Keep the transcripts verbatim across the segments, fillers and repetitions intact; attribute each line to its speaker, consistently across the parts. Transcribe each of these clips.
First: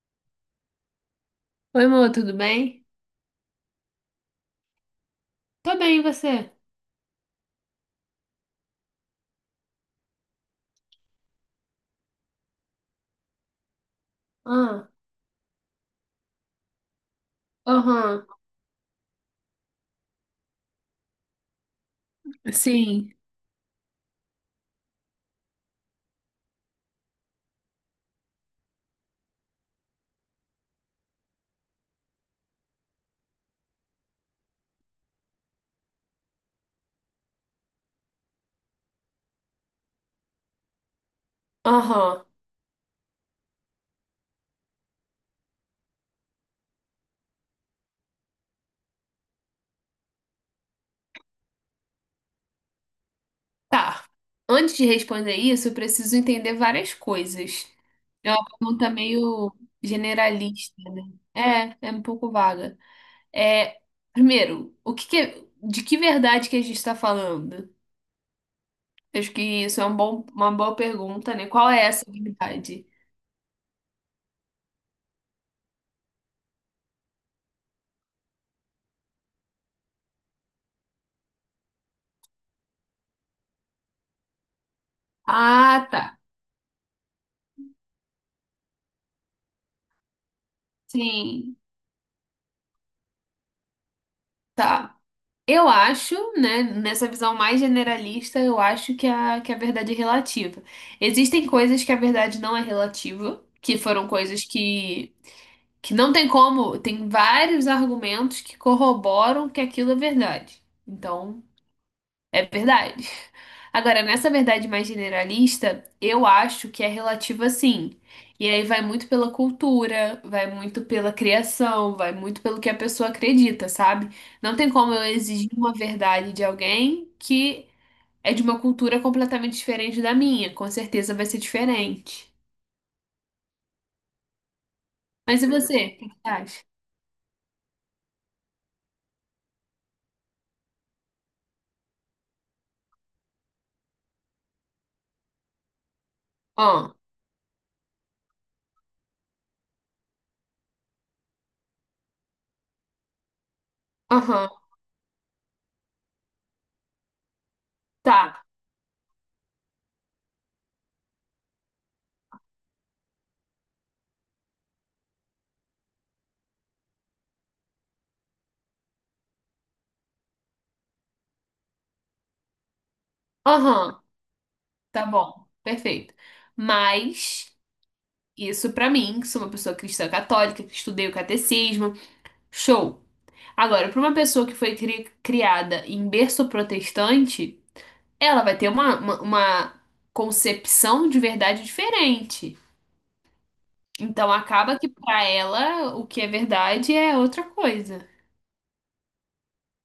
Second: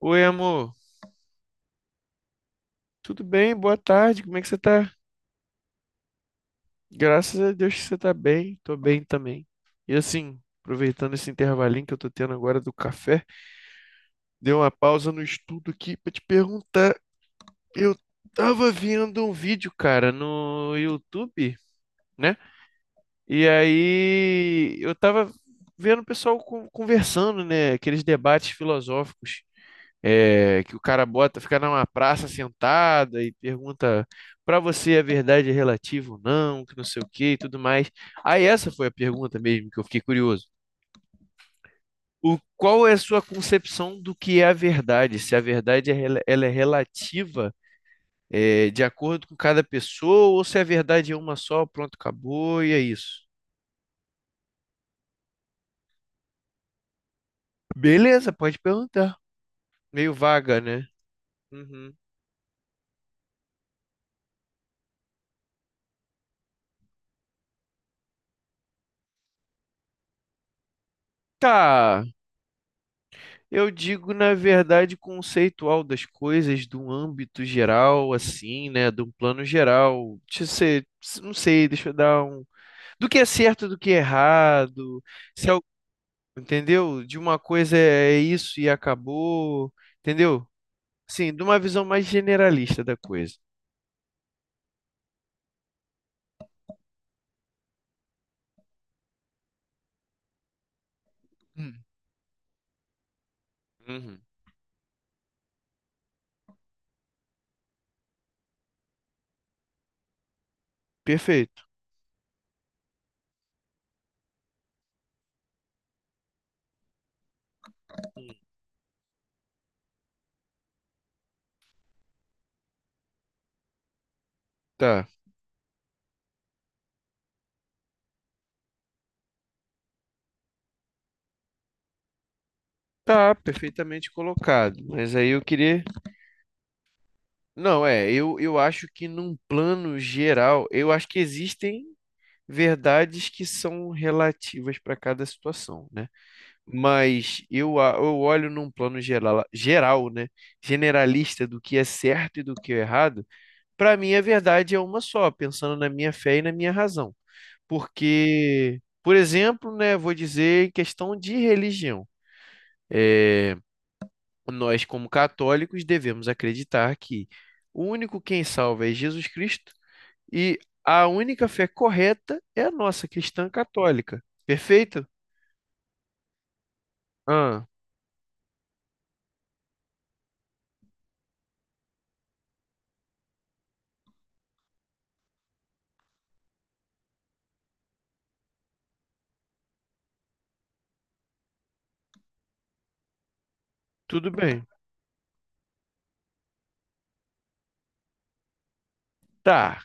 Speaker 1: Oi, amor.
Speaker 2: Oi, amor, tudo bem?
Speaker 1: Tudo bem? Boa tarde. Como é que você tá?
Speaker 2: Tô bem, e você?
Speaker 1: Graças a Deus que você tá bem. Tô bem também. E assim, aproveitando esse intervalinho que eu tô tendo agora do café, dei uma
Speaker 2: Ah,
Speaker 1: pausa no estudo aqui pra te perguntar. Eu
Speaker 2: aham,
Speaker 1: tava vendo um vídeo, cara, no YouTube, né?
Speaker 2: sim,
Speaker 1: E aí eu tava vendo o pessoal con- conversando, né? Aqueles debates filosóficos. É, que o cara bota, fica numa praça sentada e pergunta para você a verdade é relativa ou não, que não sei o que e tudo mais. Aí essa foi a pergunta mesmo que eu fiquei curioso.
Speaker 2: aham.
Speaker 1: O, qual é a sua concepção do que é a verdade? Se a verdade é, rela- ela é relativa, é, de acordo com cada pessoa, ou se a verdade é uma só, pronto, acabou e é isso.
Speaker 2: Tá. Antes de responder isso, eu preciso entender várias coisas.
Speaker 1: Beleza,
Speaker 2: É uma
Speaker 1: pode
Speaker 2: pergunta
Speaker 1: perguntar.
Speaker 2: meio
Speaker 1: Meio vaga,
Speaker 2: generalista,
Speaker 1: né?
Speaker 2: né? É, é
Speaker 1: Uhum.
Speaker 2: um pouco vaga. É, primeiro, o que que é- de que verdade que a gente está falando? Acho que isso é um bom, uma boa pergunta, né? Qual é
Speaker 1: Tá.
Speaker 2: essa verdade?
Speaker 1: Eu digo, na verdade, conceitual das coisas, de um âmbito geral, assim, né? De um plano geral. Deixa eu ser, não sei, deixa eu dar um. Do que é certo, do que é errado. Se al-
Speaker 2: Ah, tá.
Speaker 1: entendeu? De uma coisa é é isso e acabou. Entendeu? Sim, de
Speaker 2: Sim,
Speaker 1: uma visão mais generalista da coisa.
Speaker 2: tá. Eu acho, né, nessa visão mais generalista, eu acho que a, que a verdade é relativa. Existem
Speaker 1: Hum.
Speaker 2: coisas que a verdade não é relativa, que foram
Speaker 1: Uhum.
Speaker 2: coisas que, que não tem como, tem vários argumentos que corroboram que aquilo é verdade. Então,
Speaker 1: Perfeito.
Speaker 2: é verdade. Agora, nessa verdade mais generalista, eu acho que é relativa sim. E aí vai muito pela cultura, vai muito pela criação, vai muito pelo que a pessoa acredita, sabe? Não tem como eu
Speaker 1: Tá.
Speaker 2: exigir uma verdade de alguém que é de uma cultura completamente diferente da minha. Com certeza vai ser diferente.
Speaker 1: Tá, perfeitamente colocado. Mas aí
Speaker 2: Mas
Speaker 1: eu
Speaker 2: e
Speaker 1: queria.
Speaker 2: você? O que você acha?
Speaker 1: Não, é, eu, eu acho que num plano geral, eu acho que existem. Verdades que são relativas para cada situação, né?
Speaker 2: Ah,
Speaker 1: Mas eu, a- eu olho num plano geral, geral, né? Generalista do que é certo e do que é errado. Para mim, a
Speaker 2: aham,
Speaker 1: verdade é uma só, pensando na minha fé e na minha razão.
Speaker 2: tá.
Speaker 1: Porque, por exemplo, né, vou dizer em questão de religião. É, nós, como católicos, devemos acreditar que o único quem salva é Jesus Cristo e a única fé correta é a nossa cristã
Speaker 2: Aham,
Speaker 1: católica.
Speaker 2: tá
Speaker 1: Perfeito?
Speaker 2: bom. Perfeito. Mas.
Speaker 1: Ah,
Speaker 2: Isso pra mim, que sou uma pessoa cristã católica, que estudei o catecismo, show. Agora, pra uma pessoa que foi cri- criada em berço protestante, ela vai ter uma, uma, uma concepção de verdade diferente.
Speaker 1: tudo
Speaker 2: Então
Speaker 1: bem.
Speaker 2: acaba que pra ela o que é verdade é outra coisa.
Speaker 1: Tá.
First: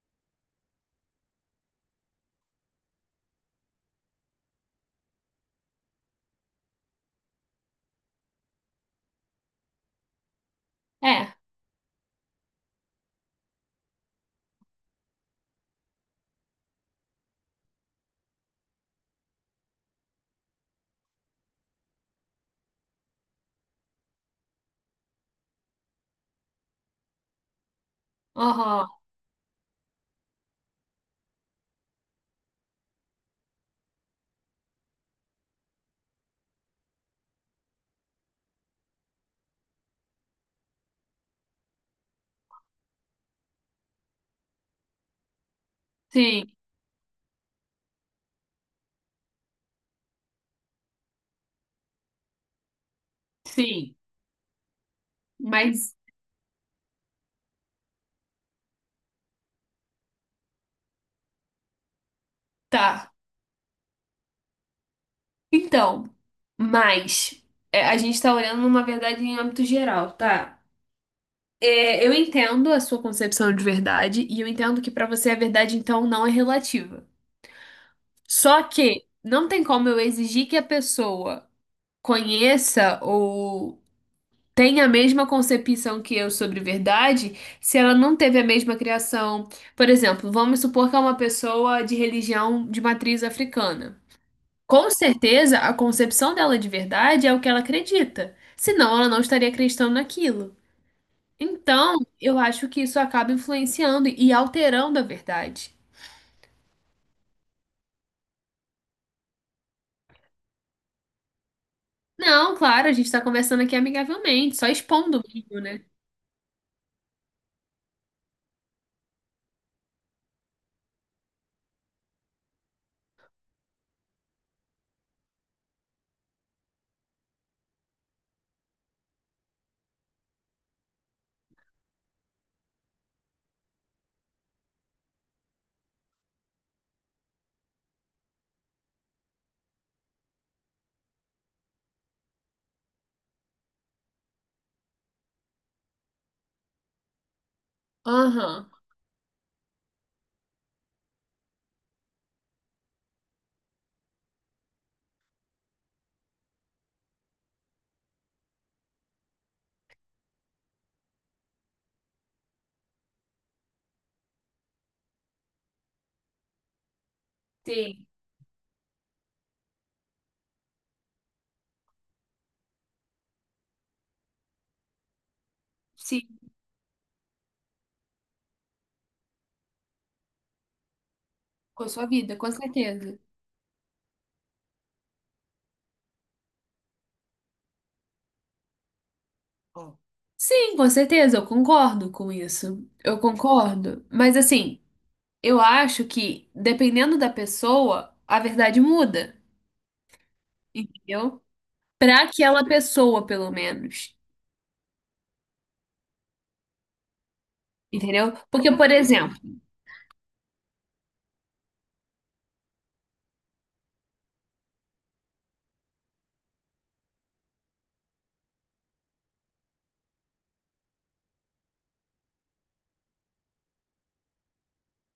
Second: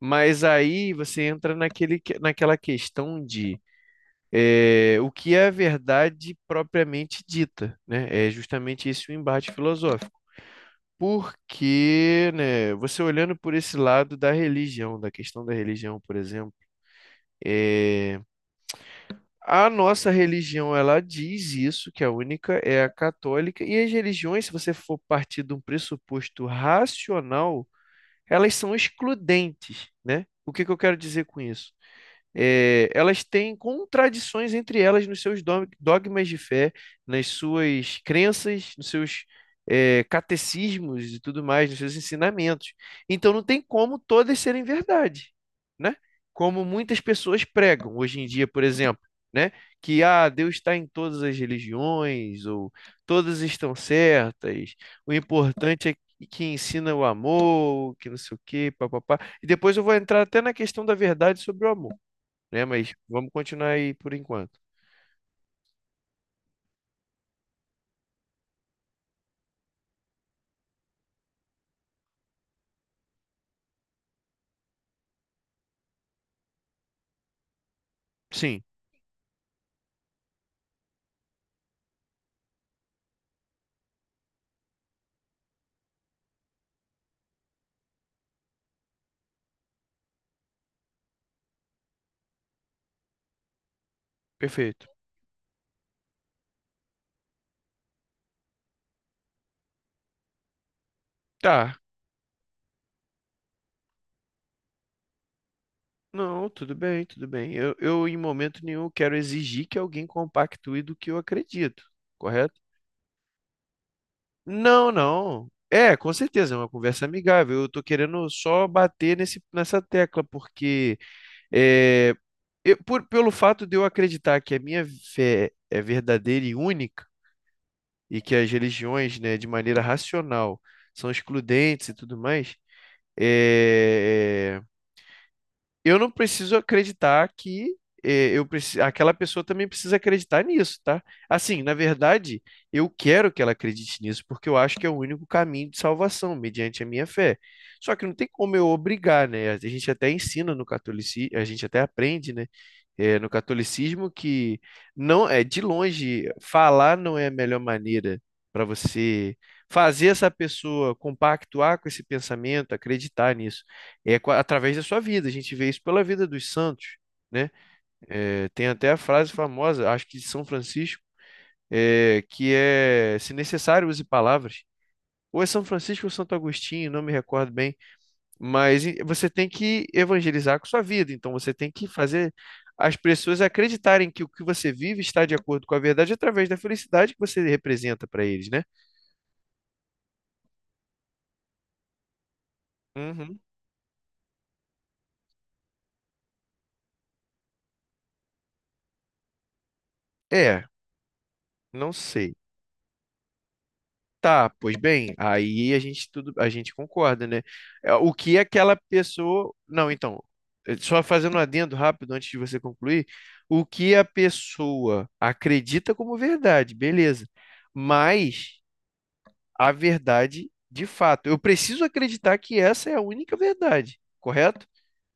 Speaker 1: Mas aí você entra naquele, que- naquela questão de eh, o que é a verdade propriamente dita, né? É justamente esse o embate filosófico.
Speaker 2: É,
Speaker 1: Porque, né, você olhando por esse lado da religião, da questão da religião, por exemplo, eh, a nossa religião, ela diz isso, que a única é a católica, e as religiões, se você for partir de um pressuposto racional, elas são
Speaker 2: aham,
Speaker 1: excludentes, né? O que que eu quero dizer com isso? É, elas têm contradições entre elas nos seus dog- dogmas de fé, nas suas crenças, nos seus é, catecismos e tudo mais, nos seus ensinamentos. Então não tem como todas serem verdade, né?
Speaker 2: sim,
Speaker 1: Como muitas pessoas pregam hoje em dia, por exemplo, né? Que ah, Deus está em todas as religiões, ou todas estão
Speaker 2: sim,
Speaker 1: certas, o importante
Speaker 2: mas
Speaker 1: é que ensina o amor, que não sei o quê, papapá. E depois eu vou entrar até na questão da verdade sobre o amor né? Mas
Speaker 2: tá.
Speaker 1: vamos continuar aí por enquanto.
Speaker 2: Então, mas é, a gente tá olhando numa verdade em âmbito geral, tá? É, eu entendo a sua concepção de verdade e eu entendo que pra você a verdade então não é relativa.
Speaker 1: Sim,
Speaker 2: Só que não tem como eu exigir que a pessoa conheça ou tenha a mesma concepção que eu sobre verdade se ela não teve a mesma criação. Por exemplo, vamos supor que é uma pessoa de religião de matriz africana.
Speaker 1: perfeito.
Speaker 2: Com certeza, a concepção dela de verdade é o que ela acredita, senão ela não estaria acreditando naquilo.
Speaker 1: Tá.
Speaker 2: Então, eu acho que isso acaba influenciando e alterando a verdade.
Speaker 1: Não, tudo bem, tudo bem. Eu, eu em momento nenhum quero exigir que alguém compactue do que eu acredito,
Speaker 2: Não,
Speaker 1: correto?
Speaker 2: claro, a gente tá conversando aqui amigavelmente, só
Speaker 1: Não,
Speaker 2: expondo
Speaker 1: não.
Speaker 2: mesmo, né?
Speaker 1: É, com certeza, é uma conversa amigável. Eu tô querendo só bater nesse, nessa tecla, porque é, eu- por- pelo fato de eu acreditar que a minha fé é verdadeira e única, e que as religiões, né, de maneira racional, são excludentes e tudo mais, é, eu não preciso acreditar que eh, eu preci... aquela pessoa também precisa acreditar nisso, tá? Assim, na verdade, eu quero que ela acredite nisso, porque eu acho que é o único caminho de salvação, mediante a minha fé. Só que não tem como eu
Speaker 2: Aham.
Speaker 1: obrigar, né? A gente até ensina no catolicismo, a gente até aprende, né? Eh, no catolicismo que não é de longe falar não é a melhor maneira para você fazer essa pessoa compactuar com esse pensamento, acreditar nisso é co- através da sua vida. A gente vê isso pela vida dos santos, né?
Speaker 2: Sim,
Speaker 1: É, tem até a frase famosa, acho que de São Francisco, é, que é: se necessário, use palavras. Ou é São Francisco ou
Speaker 2: sim,
Speaker 1: Santo Agostinho, não me recordo bem, mas e- você tem que evangelizar com sua vida, então você tem
Speaker 2: com
Speaker 1: que
Speaker 2: a sua
Speaker 1: fazer
Speaker 2: vida, com
Speaker 1: as
Speaker 2: certeza.
Speaker 1: pessoas acreditarem que o que você vive está de acordo com a verdade através da felicidade que você representa para eles, né?
Speaker 2: Ó, sim, com certeza, eu concordo com isso. Eu
Speaker 1: Uhum.
Speaker 2: concordo. Mas assim, eu acho que, dependendo da pessoa, a verdade muda,
Speaker 1: É,
Speaker 2: entendeu?
Speaker 1: não
Speaker 2: Pra
Speaker 1: sei.
Speaker 2: aquela pessoa, pelo menos.
Speaker 1: Tá, pois bem, aí a gente tudo, a gente concorda, né? É, o
Speaker 2: Entendeu?
Speaker 1: que
Speaker 2: Porque,
Speaker 1: aquela
Speaker 2: por exemplo,
Speaker 1: pessoa, não, então, eh, só fazendo um adendo rápido antes de você concluir, o que a pessoa acredita como verdade, beleza? Mas a verdade de fato, eu preciso acreditar que essa é a única verdade, correto?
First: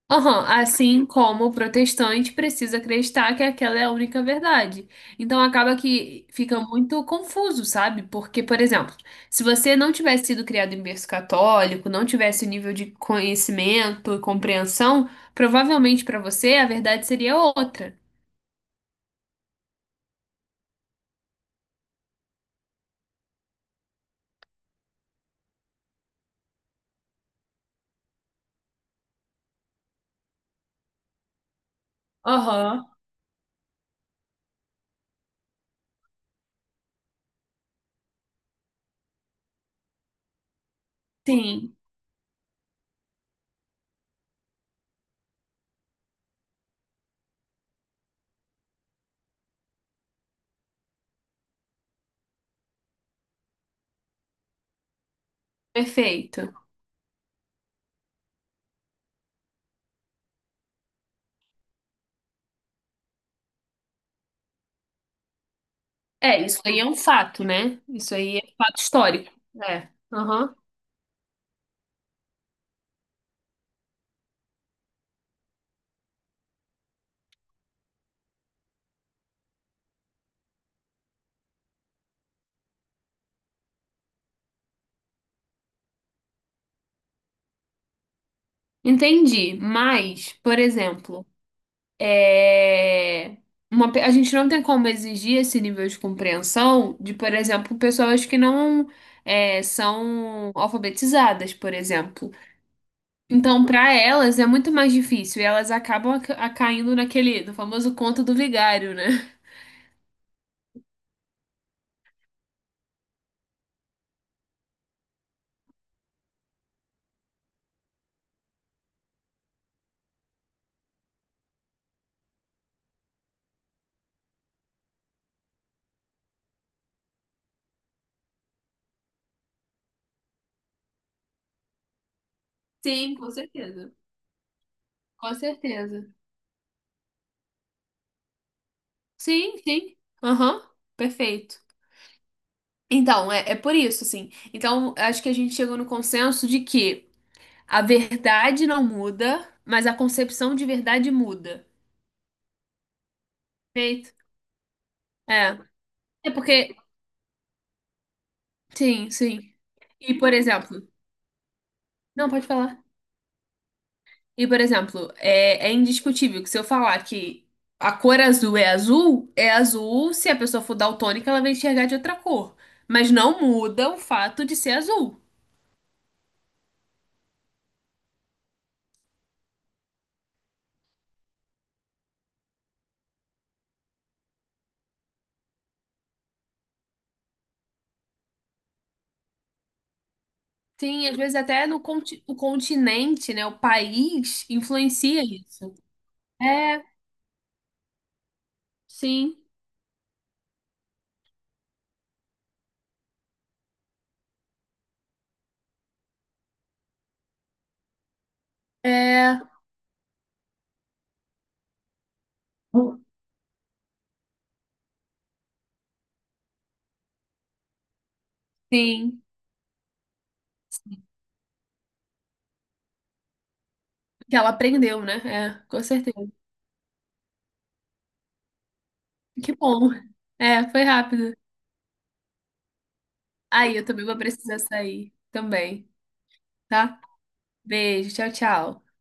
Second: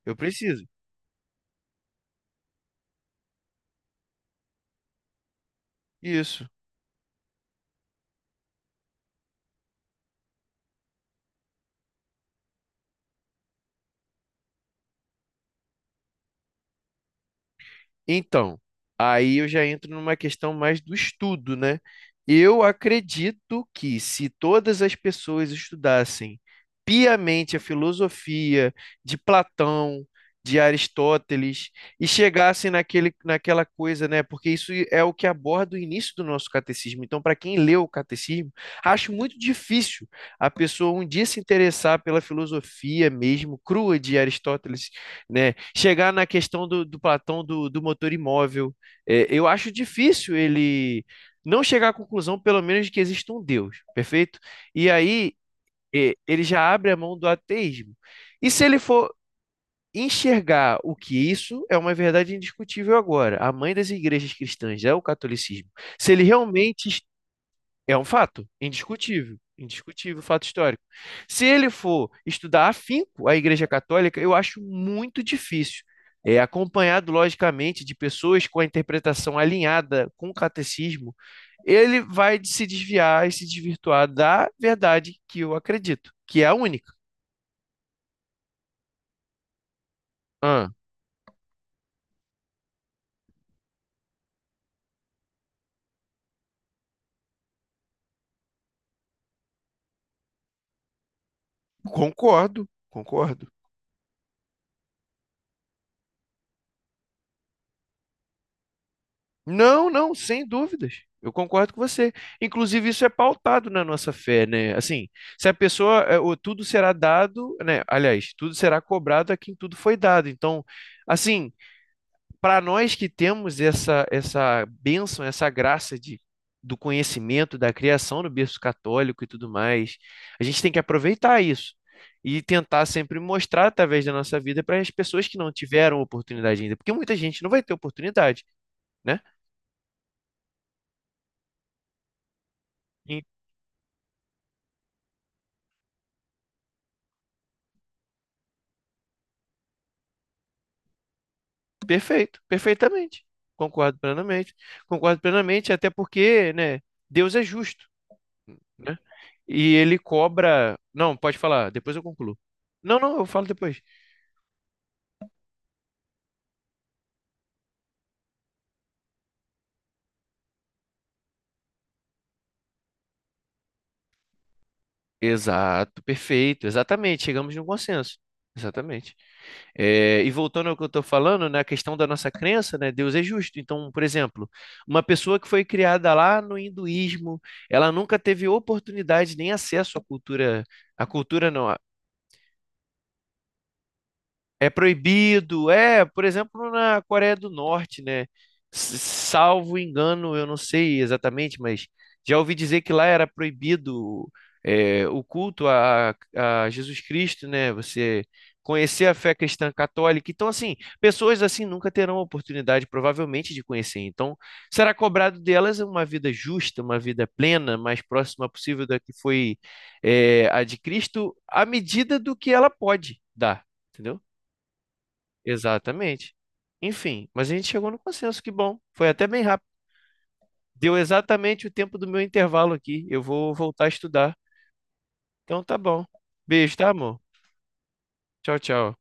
Speaker 1: Eu
Speaker 2: aham,
Speaker 1: preciso.
Speaker 2: assim como o protestante precisa acreditar que aquela é a única verdade. Então acaba que
Speaker 1: Isso.
Speaker 2: fica muito confuso, sabe? Porque, por exemplo, se você não tivesse sido criado em berço católico, não tivesse o nível de conhecimento e compreensão, provavelmente para você a verdade seria outra.
Speaker 1: Então, aí eu já entro numa questão mais do estudo, né? Eu acredito que se todas as pessoas estudassem piamente a filosofia de Platão, de Aristóteles e chegassem
Speaker 2: Aham.
Speaker 1: naquele, naquela coisa, né? Porque isso é o que aborda o início do nosso catecismo. Então, para quem leu o catecismo, acho muito difícil a pessoa um dia se
Speaker 2: Sim,
Speaker 1: interessar pela filosofia mesmo crua de Aristóteles né? Chegar na questão do, do Platão do, do motor imóvel. É, eu acho difícil ele não chegar à conclusão, pelo menos, de que existe um Deus, perfeito? E aí é, ele
Speaker 2: perfeito.
Speaker 1: já abre a mão do ateísmo. E se ele for enxergar o que isso é uma verdade indiscutível agora, a mãe das igrejas cristãs é o catolicismo. Se ele
Speaker 2: É, isso aí é um
Speaker 1: realmente
Speaker 2: fato, né?
Speaker 1: é um
Speaker 2: Isso aí é
Speaker 1: fato,
Speaker 2: fato histórico.
Speaker 1: indiscutível,
Speaker 2: É.
Speaker 1: indiscutível, fato
Speaker 2: Aham.
Speaker 1: histórico. Se ele for estudar afinco a Igreja Católica, eu acho muito difícil. É acompanhado, logicamente, de pessoas com a interpretação alinhada com o catecismo, ele vai se desviar e se desvirtuar da verdade que eu acredito, que é a única.
Speaker 2: Entendi. Mas, por
Speaker 1: Ah,
Speaker 2: exemplo. É, uma, pe- a gente não tem como exigir esse nível de compreensão de, por exemplo, pessoas que não é, são alfabetizadas, por exemplo.
Speaker 1: concordo, concordo.
Speaker 2: Então, para elas é muito mais difícil e elas acabam aca- a- caindo naquele, no famoso conto do vigário, né?
Speaker 1: Não, não, sem dúvidas. Eu concordo com você. Inclusive, isso é pautado na nossa fé, né? Assim, se a pessoa, é, o tudo será dado, né? Aliás, tudo será cobrado a quem tudo foi dado. Então, assim, para nós que temos essa essa bênção, essa graça de do conhecimento, da criação no berço católico e tudo mais, a gente tem que aproveitar isso e tentar
Speaker 2: Sim,
Speaker 1: sempre
Speaker 2: com
Speaker 1: mostrar
Speaker 2: certeza.
Speaker 1: através da nossa vida para as pessoas
Speaker 2: Com
Speaker 1: que não tiveram
Speaker 2: certeza.
Speaker 1: oportunidade ainda, porque muita gente não vai ter oportunidade, né?
Speaker 2: Sim, sim. Aham, perfeito. Então, é, é por isso, assim. Então, acho que a gente chegou no consenso de que a verdade não muda, mas a concepção de verdade muda.
Speaker 1: Perfeito, perfeitamente. Concordo
Speaker 2: Perfeito?
Speaker 1: plenamente. Concordo
Speaker 2: É.
Speaker 1: plenamente, até
Speaker 2: É
Speaker 1: porque,
Speaker 2: porque.
Speaker 1: né, Deus é justo, né?
Speaker 2: Sim, sim.
Speaker 1: E ele
Speaker 2: E, por
Speaker 1: cobra.
Speaker 2: exemplo.
Speaker 1: Não, pode falar, depois eu
Speaker 2: Não,
Speaker 1: concluo.
Speaker 2: pode falar.
Speaker 1: Não, não, eu falo depois.
Speaker 2: E, por exemplo, é, é indiscutível que se eu falar que a cor azul é azul, é azul. Se a pessoa for daltônica, ela vai enxergar de outra cor. Mas não muda o fato de ser azul.
Speaker 1: Exato, perfeito, exatamente. Chegamos num consenso. Exatamente. É, e voltando ao que eu estou falando, na questão da nossa crença, né, Deus é justo. Então, por exemplo, uma pessoa que foi criada lá no hinduísmo, ela nunca teve oportunidade nem acesso à cultura, à
Speaker 2: Sim, às vezes
Speaker 1: cultura
Speaker 2: até
Speaker 1: não,
Speaker 2: no conti o continente, né? O país
Speaker 1: é
Speaker 2: influencia
Speaker 1: proibido,
Speaker 2: isso.
Speaker 1: é, por exemplo,
Speaker 2: É,
Speaker 1: na Coreia do Norte, né? S-
Speaker 2: sim.
Speaker 1: Salvo engano, eu não sei exatamente, mas já ouvi dizer que lá era proibido é, o culto a, a Jesus Cristo, né? Você conhecer a fé
Speaker 2: É,
Speaker 1: cristã católica. Então, assim, pessoas assim nunca terão a oportunidade, provavelmente, de conhecer. Então, será cobrado delas uma vida justa, uma vida plena, mais próxima possível da que
Speaker 2: sim.
Speaker 1: foi é, a de Cristo, à medida do que ela pode dar, entendeu?
Speaker 2: Que ela aprendeu, né? É, com certeza.
Speaker 1: Exatamente. Enfim, mas a gente chegou no consenso, que bom. Foi até bem
Speaker 2: Que
Speaker 1: rápido.
Speaker 2: bom. É, foi
Speaker 1: Deu
Speaker 2: rápido.
Speaker 1: exatamente o tempo do meu intervalo aqui. Eu vou
Speaker 2: Aí,
Speaker 1: voltar
Speaker 2: eu
Speaker 1: a
Speaker 2: também vou
Speaker 1: estudar.
Speaker 2: precisar sair
Speaker 1: Então tá
Speaker 2: também,
Speaker 1: bom. Beijo, tá,
Speaker 2: tá?
Speaker 1: amor?
Speaker 2: Beijo, tchau,
Speaker 1: Tchau,
Speaker 2: tchau.
Speaker 1: tchau.